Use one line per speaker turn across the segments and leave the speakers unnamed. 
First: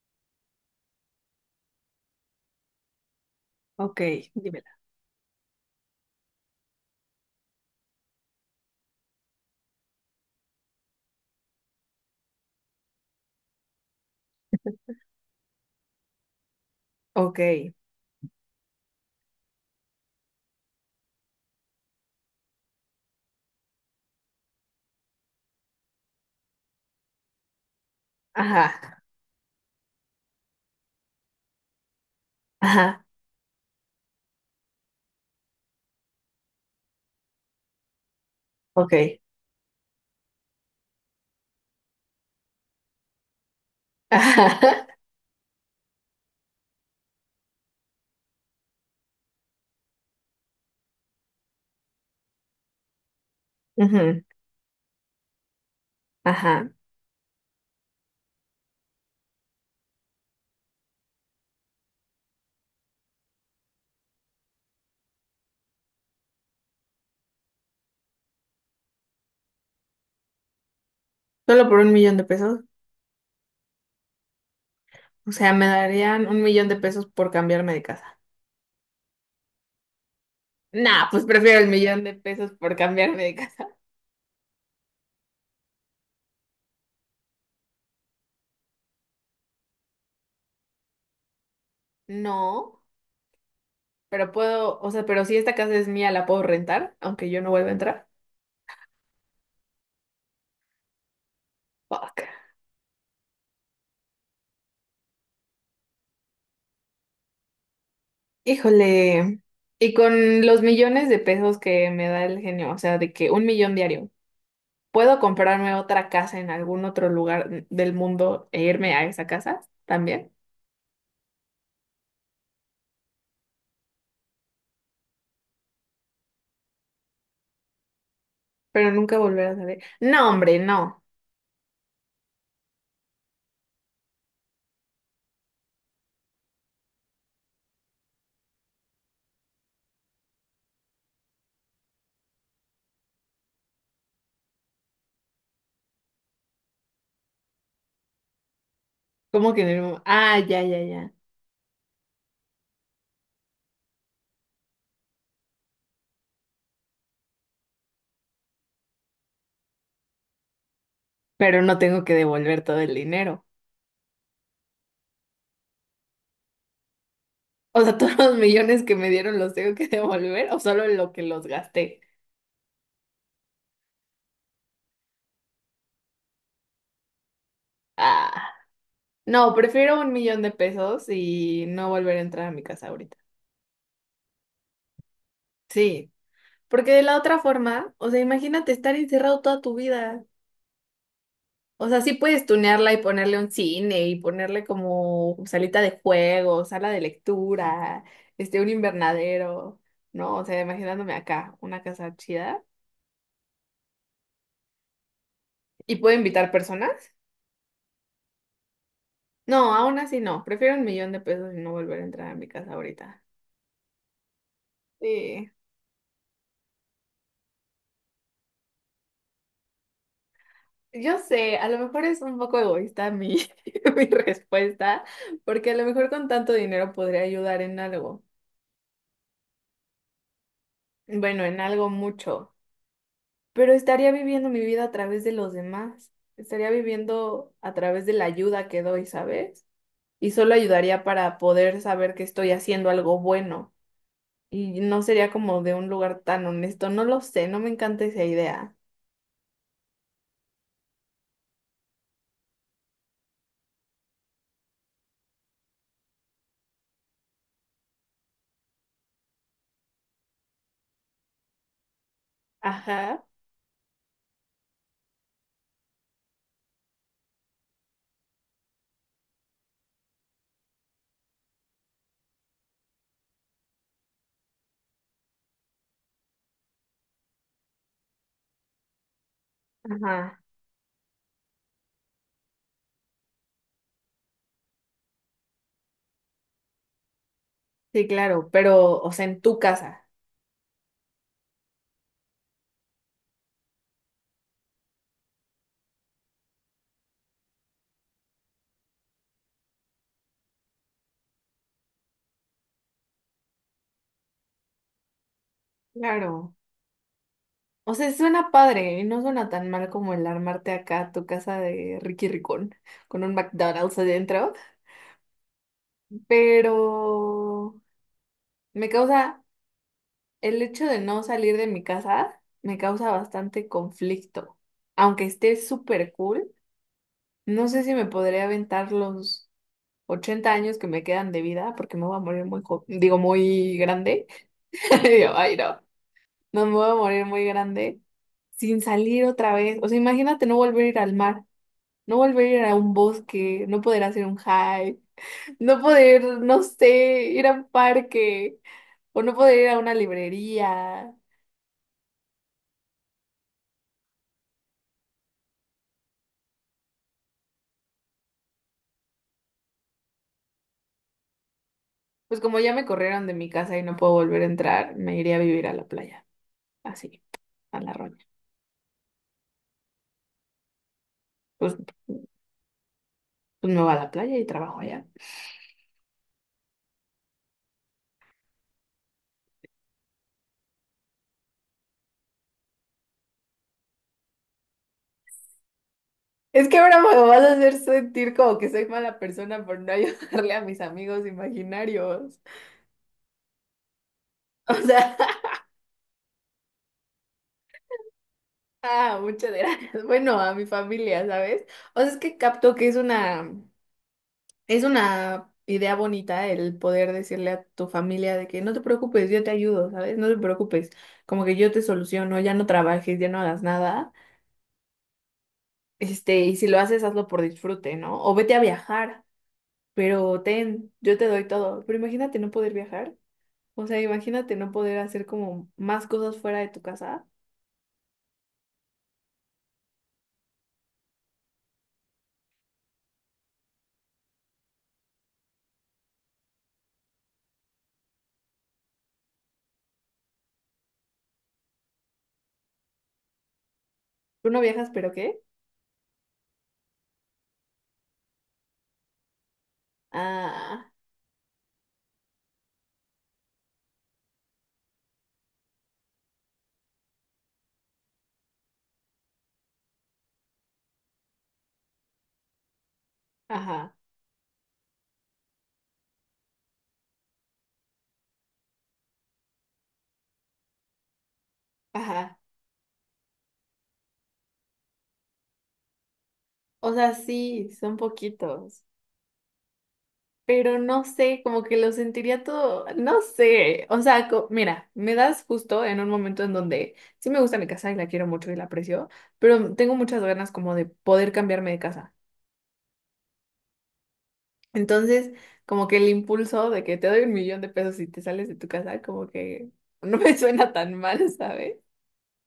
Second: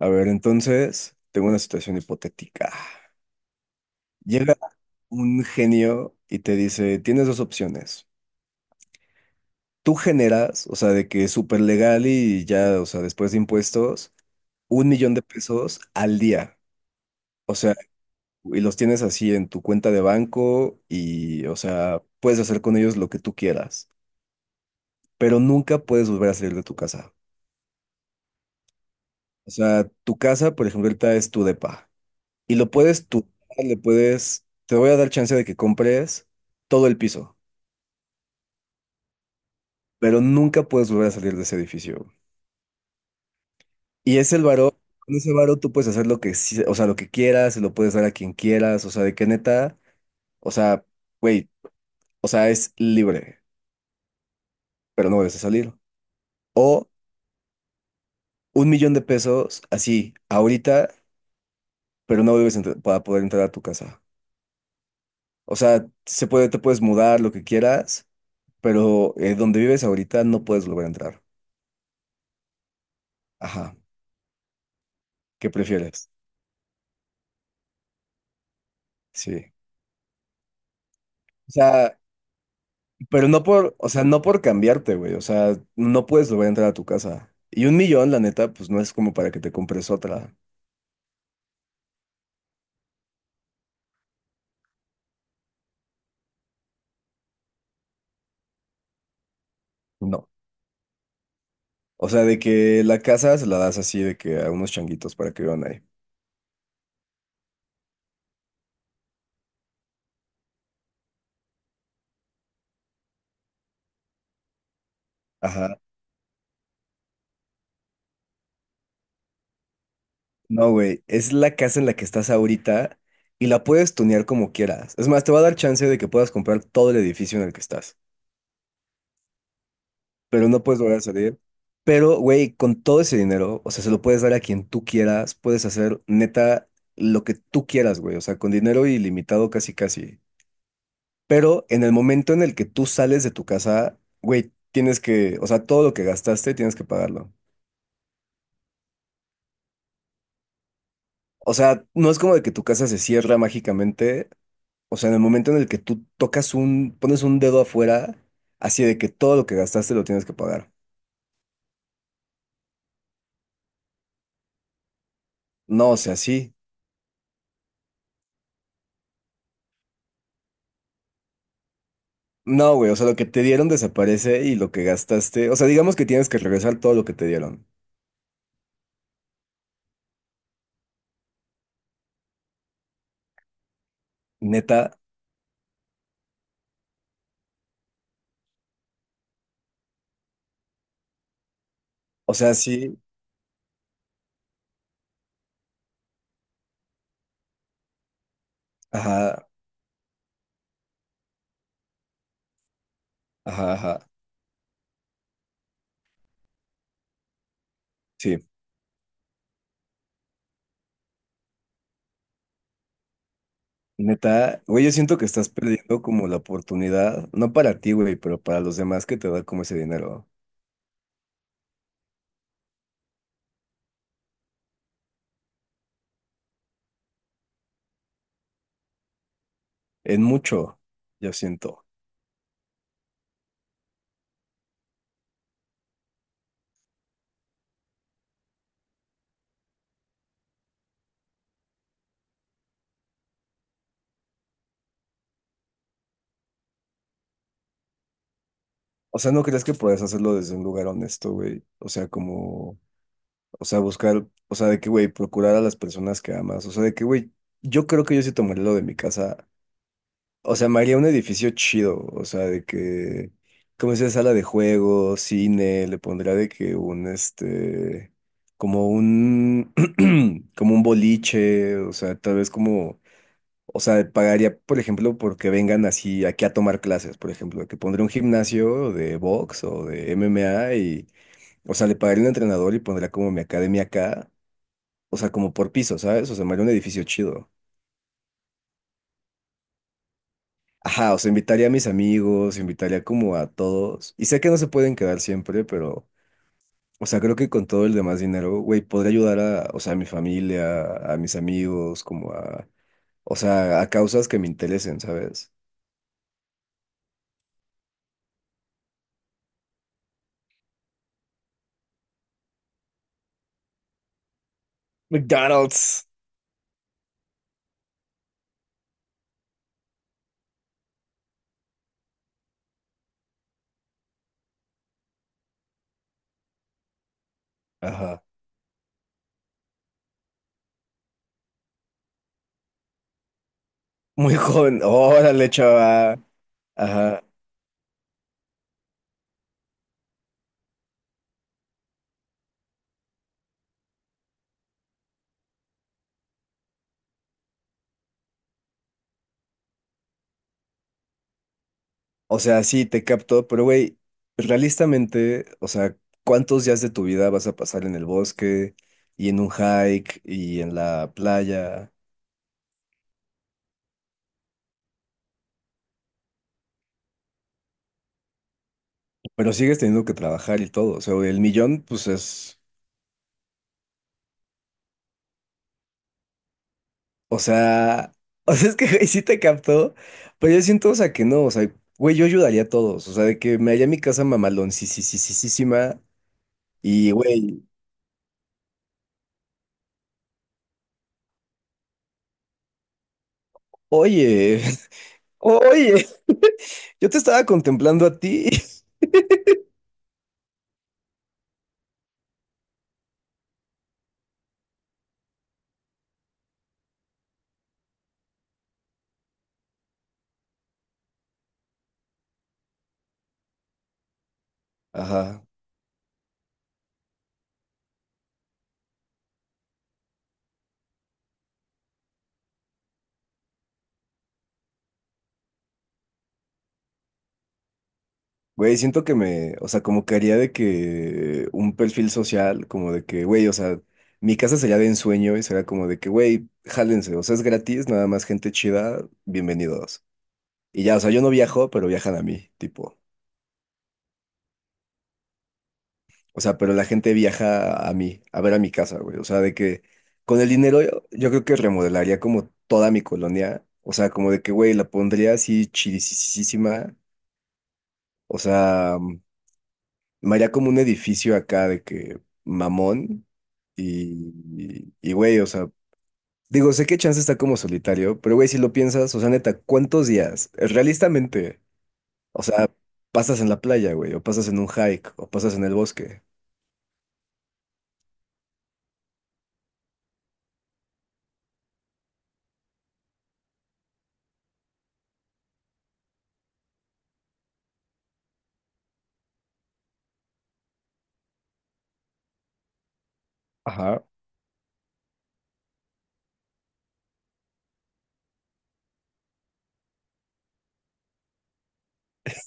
A ver, entonces, tengo una situación hipotética.
Ok,
Llega
dímela.
un genio y te dice, tienes dos opciones. Tú generas, o sea, de que es súper legal y ya, o sea, después de impuestos, 1,000,000 de pesos al día.
Ok,
O sea, y los tienes así en tu cuenta de banco y, o sea, puedes hacer con ellos lo que tú quieras, pero nunca puedes volver a salir de tu casa.
ajá,
O sea, tu casa, por ejemplo, ahorita es tu depa. Y lo
ajá,
puedes tú, le puedes, te voy a dar chance de que compres todo el piso,
ok,
pero nunca puedes volver a salir de ese edificio. Y es el varo,
ajá,
con ese varo tú puedes hacer lo que, sí- o sea, lo que quieras, se lo puedes dar a quien quieras, o sea, de que neta, o sea, güey, o sea, es libre,
ujú,
pero no vuelves a salir.
ajá.
O 1,000,000 de pesos, así, ahorita, pero no vuelves a entrar- para poder entrar a tu casa. O sea, se puede, te puedes mudar, lo que quieras, pero donde vives ahorita no puedes volver a entrar.
Solo por 1 millón de pesos.
Ajá.
O
¿Qué
sea, me
prefieres?
darían 1 millón de pesos por cambiarme de casa.
Sí.
Nah, pues
O
prefiero el
sea,
millón de pesos por cambiarme
pero
de
no
casa.
por, o sea, no por cambiarte, güey. O sea, no puedes volver a entrar a tu casa. Y un millón, la neta, pues no es como para que te compres otra.
No, pero puedo, o sea, pero si esta casa es mía, la puedo rentar, aunque yo no vuelva a entrar.
No. O sea,
Fuck.
de que la casa se la das así de que a unos changuitos para que vivan ahí.
Híjole. Y con los millones de pesos que me da el genio, o sea, de que 1 millón diario. ¿Puedo comprarme
Ajá.
otra casa en algún otro lugar del mundo e irme a esa casa también?
No, güey. Es la casa en la que estás ahorita y la puedes tunear como quieras. Es más, te va a dar chance de que puedas comprar todo el edificio en el que estás.
Pero nunca volver a saber. No,
Pero
hombre,
no puedes volver a
no.
salir. Pero, güey, con todo ese dinero, o sea, se lo puedes dar a quien tú quieras, puedes hacer neta lo que tú quieras, güey, o sea, con dinero ilimitado casi casi. Pero en el momento en el que tú sales de tu casa, güey, tienes que, o sea, todo lo que gastaste tienes que pagarlo.
¿Cómo que en el ah, ya, ya, ya.
O sea, no es como de que tu casa se cierra mágicamente, o sea, en el momento en el que tú tocas un, pones un dedo afuera, así de que todo lo que gastaste lo tienes que pagar.
Pero no tengo que devolver todo el dinero.
No, o sea, sí.
O sea, todos los millones que me dieron los tengo que devolver o solo lo que los gasté.
No, güey, o sea, lo que te dieron desaparece y lo que gastaste, o sea, digamos que tienes que regresar todo lo que te dieron.
Ah, no, prefiero 1 millón de pesos y no volver a entrar a mi casa ahorita.
Neta,
Sí, porque de la otra forma, o sea, imagínate estar encerrado toda tu vida. O sea, sí
o
puedes
sea,
tunearla y
sí,
ponerle un cine y ponerle como salita de juego, sala de lectura, este, un
ajá,
invernadero, ¿no? O sea, imaginándome acá, una casa chida.
ajá, ajá,
¿Y puedo invitar personas?
sí,
No, aún así no. Prefiero 1 millón de pesos y no volver a entrar a mi casa ahorita.
neta, güey, yo siento que estás
Sí.
perdiendo como la oportunidad, no para ti, güey, pero para los demás que te da como ese dinero,
Yo sé, a lo mejor es un poco egoísta mi, mi respuesta, porque a lo mejor con tanto dinero podría ayudar en algo.
en mucho, yo
Bueno, en
siento.
algo mucho. Pero estaría viviendo mi vida a través de los demás, estaría viviendo a través de la ayuda que doy, ¿sabes? Y solo ayudaría para poder saber que estoy haciendo algo bueno y no sería como de un lugar tan honesto, no lo sé, no me encanta esa idea.
O sea, ¿no crees que puedes hacerlo desde un lugar honesto, güey? O sea, como, o sea, buscar, o sea, de que, güey, procurar a las personas que amas, o sea, de que, güey, yo creo que yo sí tomaría lo de mi casa. O sea, me haría un edificio chido, o sea, de
Ajá.
que, como sea, sala de juegos, cine, le pondría de que un, este, como un, como un boliche, o sea, tal vez como, o sea, pagaría, por ejemplo, porque vengan así aquí a tomar clases, por ejemplo, que pondría un gimnasio de box o de
Ajá,
MMA y, o sea, le pagaría un entrenador y pondría como mi academia acá, o sea, como por piso, ¿sabes? O sea, me haría un edificio chido.
sí, claro, pero, o sea, en tu casa.
Ajá, o sea, invitaría a mis amigos, invitaría como a todos. Y sé que no se pueden quedar siempre, pero, o sea, creo que con todo el demás dinero, güey, podría ayudar a, o sea, a mi familia, a mis amigos, como a, o sea, a causas que me interesen, ¿sabes?
Claro. O sea, suena padre y no suena tan mal como el armarte acá tu casa de Ricky Ricón con un McDonald's adentro,
McDonald's.
pero me causa el hecho de no salir de mi casa, me causa bastante conflicto. Aunque esté súper cool, no sé si me
Ajá.
podría aventar los 80 años que me quedan de vida, porque me voy a morir muy muy grande.
Muy joven.
Digo,
Órale,
ay, no,
chava.
no me voy a
Ajá.
morir muy grande sin salir otra vez. O sea, imagínate no volver a ir al mar, no volver a ir a un bosque, no poder hacer un hike, no poder, no sé, ir a un parque o no poder ir a una librería.
O sea, sí, te capto, pero güey, realistamente, o sea, ¿cuántos días de tu vida vas a pasar en el bosque y en un hike y en la playa?
Pues como ya me corrieron de mi casa y no puedo volver a entrar, me iré a vivir a la playa, así, a la roña.
Pero sigues teniendo que trabajar y todo. O sea, el
Pues,
millón, pues es.
pues me voy a la playa y trabajo allá.
O sea. O sea, es que güey, sí te captó. Pero yo siento, o sea, que no. O sea, güey, yo ayudaría a todos. O sea, de que me haya mi casa mamalón, sí, sí, sí, sí, sí, sí, ma.
Es que ahora
Y,
me vas a
güey,
hacer sentir como que soy mala persona por no ayudarle a mis amigos imaginarios.
oye,
O sea,
oye, yo te estaba contemplando a ti.
ah, muchas gracias. Bueno, a mi familia, ¿sabes? O sea, es que capto que es una idea bonita, el poder decirle a tu familia de que no te preocupes, yo te ayudo, ¿sabes? No te preocupes, como que yo te soluciono, ya no trabajes, ya no hagas nada.
Ajá.
Este, y si lo haces, hazlo por disfrute, ¿no? O vete a viajar, pero ten, yo te doy todo. Pero imagínate no poder viajar. O sea, imagínate no poder hacer como más cosas fuera de tu casa.
Güey, siento que me. O sea, como que haría de que un perfil social, como de que, güey, o sea, mi casa sería de ensueño y sería como de que, güey, jálense. O sea, es gratis, nada más gente chida, bienvenidos. Y ya, o sea, yo no viajo, pero viajan a mí, tipo.
Tú no viajas, pero ¿qué?
O sea, pero la gente viaja a mí, a ver a mi casa, güey. O sea, de que con el dinero
Ah,
yo, yo creo que remodelaría como toda mi colonia. O sea, como de que, güey, la pondría así chidisísima. O sea, me haría como un edificio acá de que mamón.
ajá,
Y, güey, o sea, digo, sé que Chance está como solitario, pero güey, si lo piensas, o sea, neta, ¿cuántos días? Realistamente,
ajá.
o sea, pasas en la playa, güey, o pasas en un hike, o pasas en el bosque.
O sea, sí, son poquitos. Pero no sé, como que lo sentiría todo, no sé. O sea, mira, me das justo en un momento en donde sí me gusta mi casa y la quiero mucho y la aprecio, pero tengo muchas ganas como de poder cambiarme de casa.
Ajá.
Entonces, como que el impulso de que te doy 1 millón de pesos y te sales de tu casa, como que no me suena tan mal, ¿sabes?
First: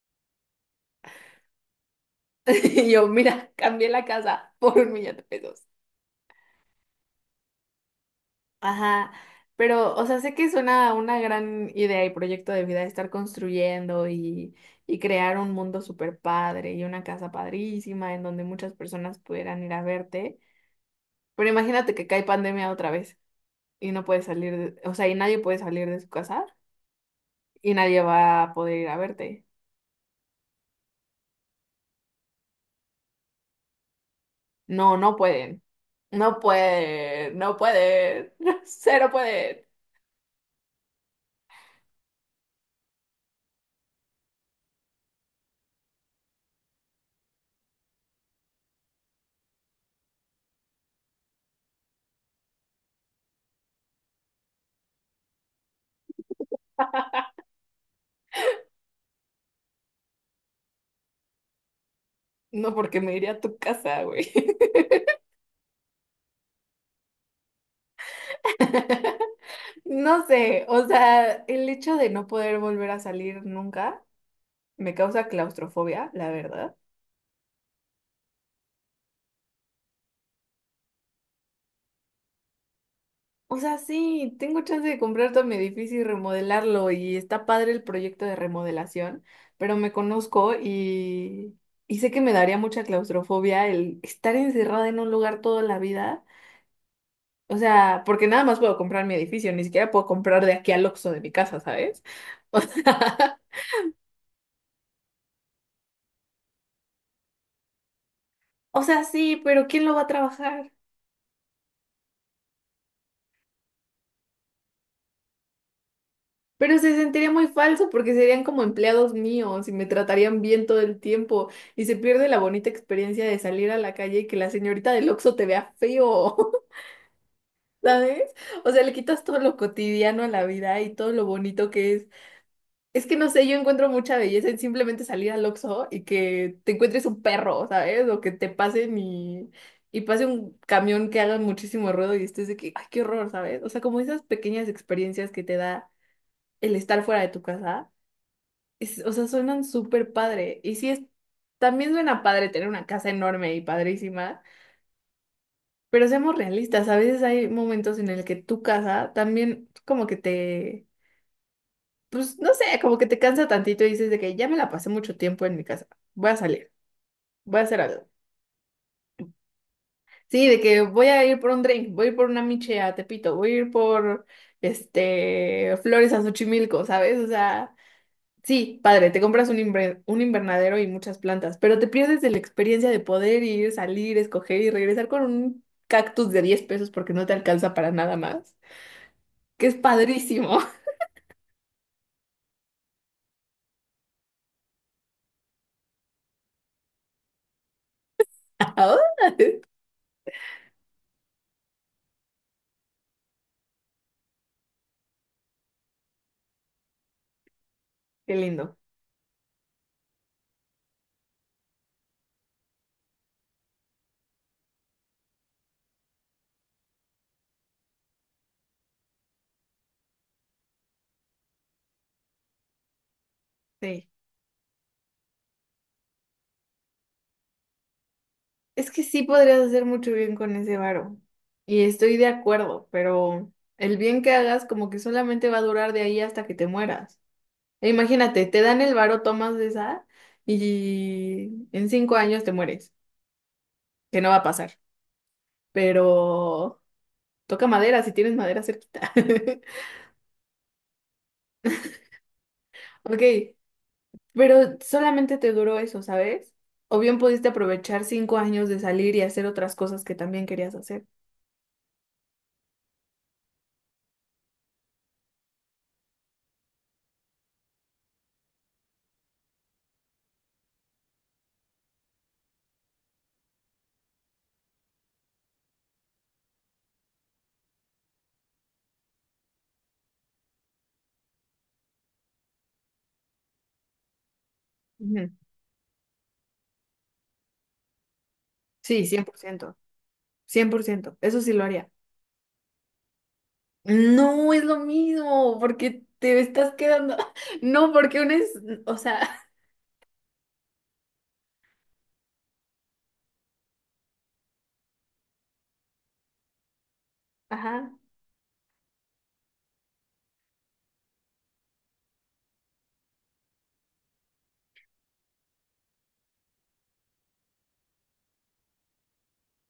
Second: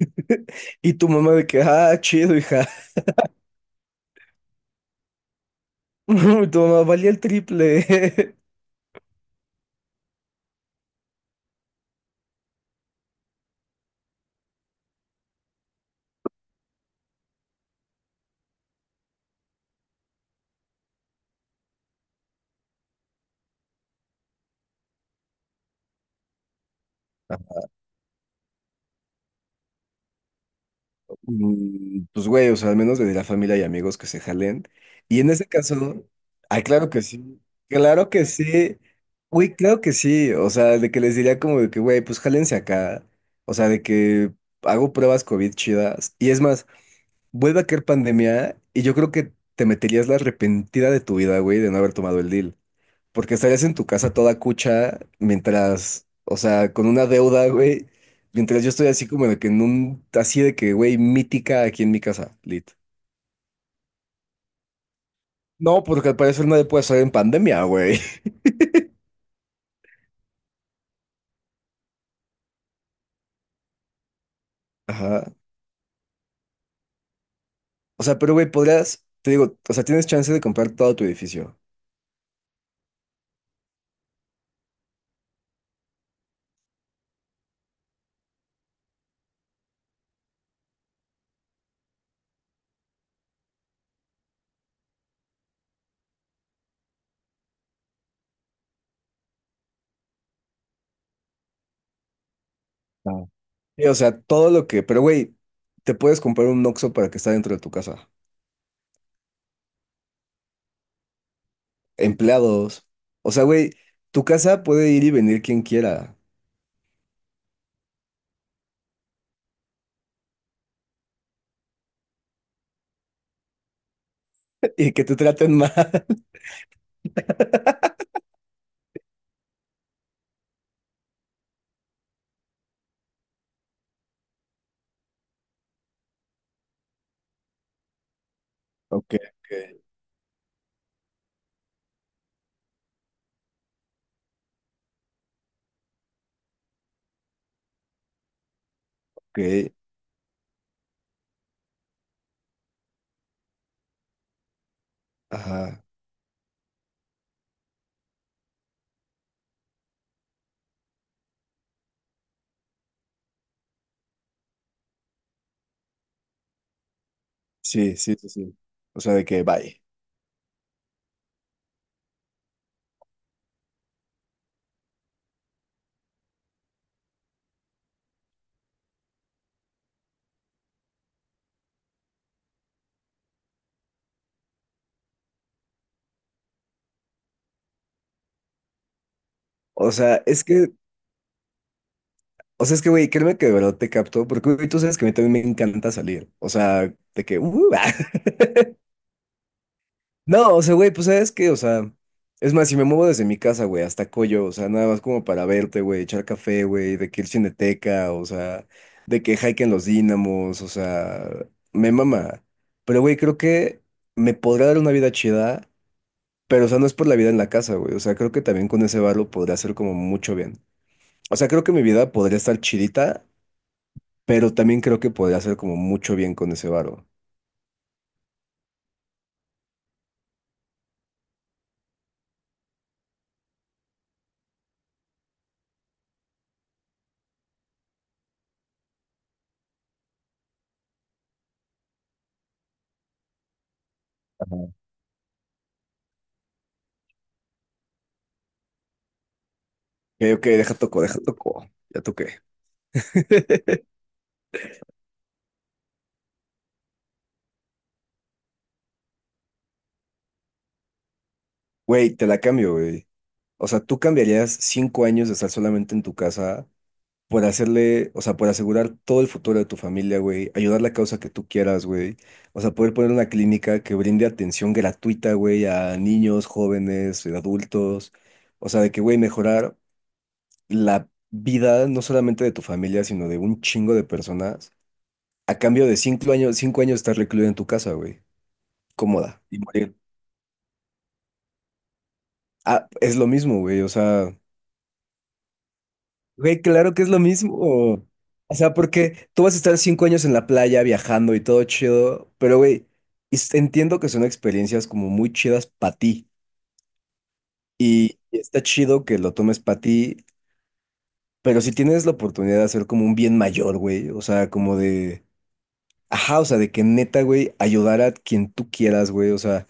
Y tu mamá de que, ah, chido, hija.
Y yo, mira, cambié la casa por 1 millón de pesos.
Y tu mamá valía el triple.
Ajá, pero, o sea, sé que suena una gran idea y proyecto de vida estar construyendo y crear un mundo súper padre y una casa padrísima en donde muchas personas pudieran ir a verte. Pero imagínate que cae pandemia otra vez y no puedes salir, o sea, y nadie puede salir de su casa y nadie va a poder ir a verte.
Mm, pues güey, o sea, al menos de la familia y amigos que se jalen.
No, no
Y en ese
pueden.
caso,
No
ay, claro que
pueden.
sí.
No
Claro que
pueden.
sí.
Cero
Güey,
pueden.
claro que sí. O sea, de que les diría como de que, güey, pues jálense acá. O sea, de que hago pruebas COVID chidas. Y es más, vuelve a caer pandemia y yo creo que te meterías la arrepentida de tu vida, güey, de no haber tomado el deal. Porque estarías en tu casa toda cucha mientras, o sea, con una deuda, güey. Mientras yo estoy así como de que en un, así de que, güey, mítica aquí en mi casa, lit.
No, porque me iría a tu casa, güey.
No, porque al parecer nadie puede salir en pandemia, güey.
No sé, o sea, el hecho de no poder volver a salir nunca me
Ajá.
causa claustrofobia, la verdad.
O sea, pero, güey, podrías, te digo, o sea, tienes chance de comprar todo tu edificio.
O sea, sí, tengo chance de comprar todo mi edificio y remodelarlo y está padre el proyecto de remodelación, pero me conozco y sé que me daría mucha claustrofobia el estar encerrada en un lugar toda la vida. O sea, porque nada más puedo comprar mi edificio, ni siquiera puedo comprar de aquí al Oxxo de mi casa, ¿sabes? O
Ah,
sea,
sí, o sea, todo lo que, pero, güey, te puedes comprar un Oxxo para que está dentro de tu casa.
o sea, sí, pero ¿quién lo va a trabajar?
Empleados. O sea, güey, tu casa puede ir y venir quien quiera.
Pero se sentiría muy falso porque serían como empleados míos y me tratarían bien todo el tiempo y se pierde la bonita experiencia de salir a la calle y que la señorita
Y que
del
te
Oxxo te
traten mal.
vea feo, ¿sabes? O sea, le quitas todo lo cotidiano a la vida y todo lo bonito que es. Es que no sé, yo encuentro mucha belleza en simplemente salir al Oxxo y que te encuentres un perro, ¿sabes? O que te pasen
Ok.
y,
Ok,
y pase un camión que haga muchísimo ruido y estés de que, ay, qué horror, ¿sabes? O sea, como esas pequeñas experiencias que te da el estar fuera de tu casa, o sea, suenan
ok.
súper padre. Y sí, es, también suena padre tener una casa enorme y padrísima,
Ajá.
pero seamos realistas, a veces hay momentos en el que tu casa también como que te, pues no sé, como que te cansa tantito y dices de que ya me la pasé mucho tiempo en mi casa, voy a salir, voy a hacer
Sí,
algo.
sí, sí, sí. O sea, de que bye.
Sí, de que voy a ir por un drink, voy a ir por una miche a Tepito, voy a ir por este flores a Xochimilco, ¿sabes? O sea, sí, padre, te compras un, un invernadero y muchas plantas, pero te pierdes de la experiencia de poder ir, salir, escoger y regresar con un cactus de 10 pesos porque no te alcanza para nada más, que es
O sea, es
padrísimo.
que, o sea, es que, güey, créeme que de verdad te capto, porque, güey, tú sabes que a mí también me encanta salir. O sea, de que, ah.
Qué
No, o sea, güey, pues sabes que, o sea, es más, si me muevo desde mi casa, güey, hasta Coyo, o sea, nada más como para verte, güey, echar café, güey, de que ir Cineteca, o sea,
lindo.
de que hike en los Dínamos, o sea, me mama. Pero, güey, creo que me podrá dar una vida chida. Pero, o sea, no es por la vida en la casa, güey. O sea, creo que también con ese varo podría hacer como mucho bien. O sea, creo que mi vida podría estar chidita,
Sí.
pero también creo que podría hacer como mucho bien con ese varo.
Es que sí podrías hacer mucho bien con ese varo. Y estoy de acuerdo, pero el bien que hagas como que solamente va a durar de ahí hasta que te mueras. E imagínate, te dan el varo, tomas de esa y en 5 años te mueres, que no va a
Ajá. Ok,
pasar. Pero toca madera, si tienes madera cerquita.
ok, deja toco, deja toco. Ya toqué.
Ok, pero solamente te duró eso, ¿sabes? O bien pudiste aprovechar 5 años de salir y hacer otras cosas que también querías hacer.
Güey, te la cambio, güey. O sea, ¿tú cambiarías 5 años de estar solamente en tu casa por hacerle, o sea, por asegurar todo el futuro de tu familia, güey, ayudar la causa que tú quieras, güey. O sea, poder poner una clínica que brinde atención gratuita, güey, a niños, jóvenes, adultos. O sea, de que, güey, mejorar la vida no solamente de tu familia, sino de un chingo de personas,
Ujú.
a cambio de 5 años, 5 años estar recluido en tu casa, güey,
Sí, cien por
cómoda y
ciento.
morir.
Cien por ciento. Eso sí lo haría.
Ah, es lo mismo, güey, o sea.
No es lo mismo, porque te
Güey,
estás
claro que es
quedando.
lo mismo.
No, porque una es,
O sea,
o sea,
porque tú vas a estar 5 años en la playa viajando y todo chido, pero güey, es- entiendo que son experiencias como muy chidas para ti
ajá.
y está chido que lo tomes para ti, pero si tienes la oportunidad de hacer como un bien mayor, güey, o sea, como de, ajá, o sea, de que neta, güey, ayudar a quien tú quieras, güey, o sea,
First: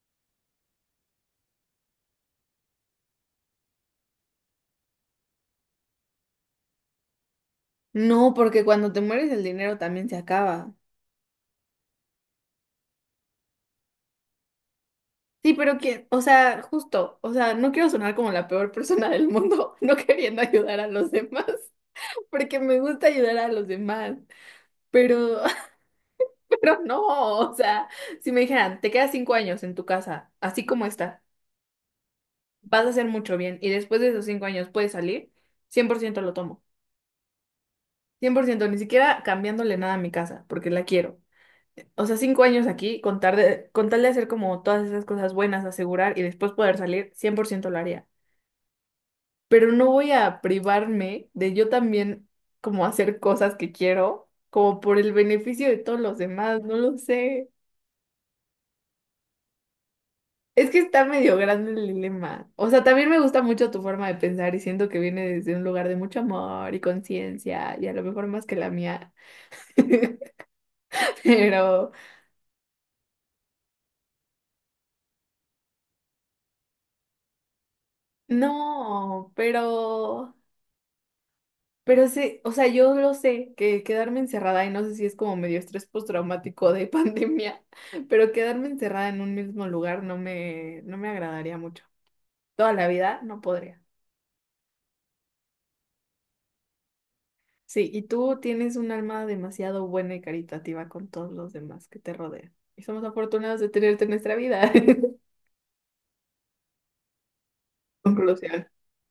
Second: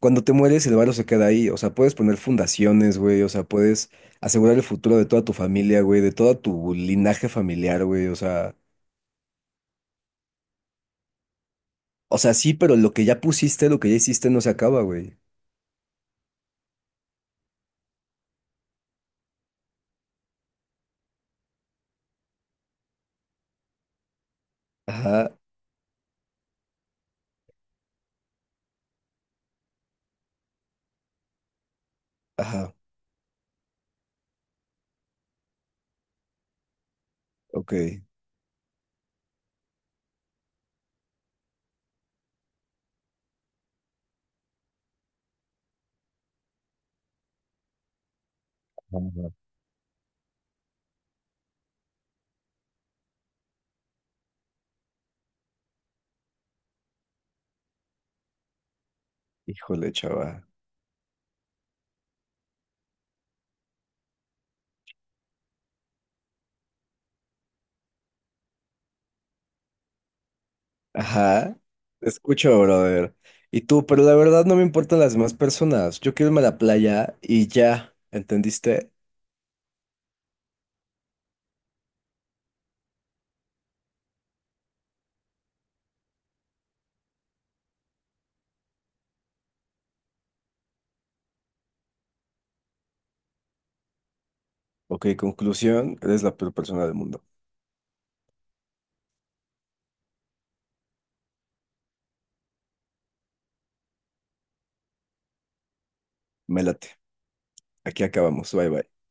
cuando te mueres el barro se queda ahí, o sea, puedes poner fundaciones, güey, o sea, puedes asegurar el futuro de toda tu familia, güey, de todo tu linaje familiar, güey, o
No,
sea.
porque cuando te mueres el dinero también se acaba.
O sea, sí, pero lo que ya pusiste, lo que ya hiciste no se acaba, güey.
Sí, pero que, o sea, justo, o sea, no quiero sonar como la peor persona del mundo, no queriendo ayudar a los demás, porque me gusta ayudar a los demás,
Ajá,
pero, pero no, o sea, si me dijeran, te quedas 5 años en tu casa, así como está,
ajá,
vas a hacer mucho bien, y después de esos 5 años puedes salir, 100% lo tomo.
ok.
100% ni siquiera cambiándole nada a mi casa, porque la quiero. O sea, 5 años aquí, con tal de hacer como todas esas cosas buenas, asegurar y después poder salir, 100% lo haría.
Ajá.
Pero no voy a privarme de yo también como hacer cosas que quiero, como por el beneficio de todos los demás, no lo sé.
Híjole, chava.
Es que está medio grande el dilema. O sea, también me gusta mucho tu forma de pensar y siento que viene desde un lugar de mucho amor y conciencia y a lo mejor más que la mía.
Ajá.
Pero...
Te escucho, brother. Y tú, pero la verdad no me importan las demás personas. Yo quiero irme a la playa y ya, ¿entendiste?
No, pero sí, o sea, yo lo sé, que quedarme encerrada, y no sé si es como medio estrés postraumático de pandemia, pero quedarme encerrada en un mismo lugar no me agradaría mucho. Toda la vida no podría.
Ok, conclusión, eres la peor persona del mundo.
Sí, y tú tienes un alma demasiado buena y caritativa con todos los demás que te rodean. Y somos afortunados de tenerte en nuestra vida.
Mélate. Aquí acabamos.
Conclusión.
Bye, bye.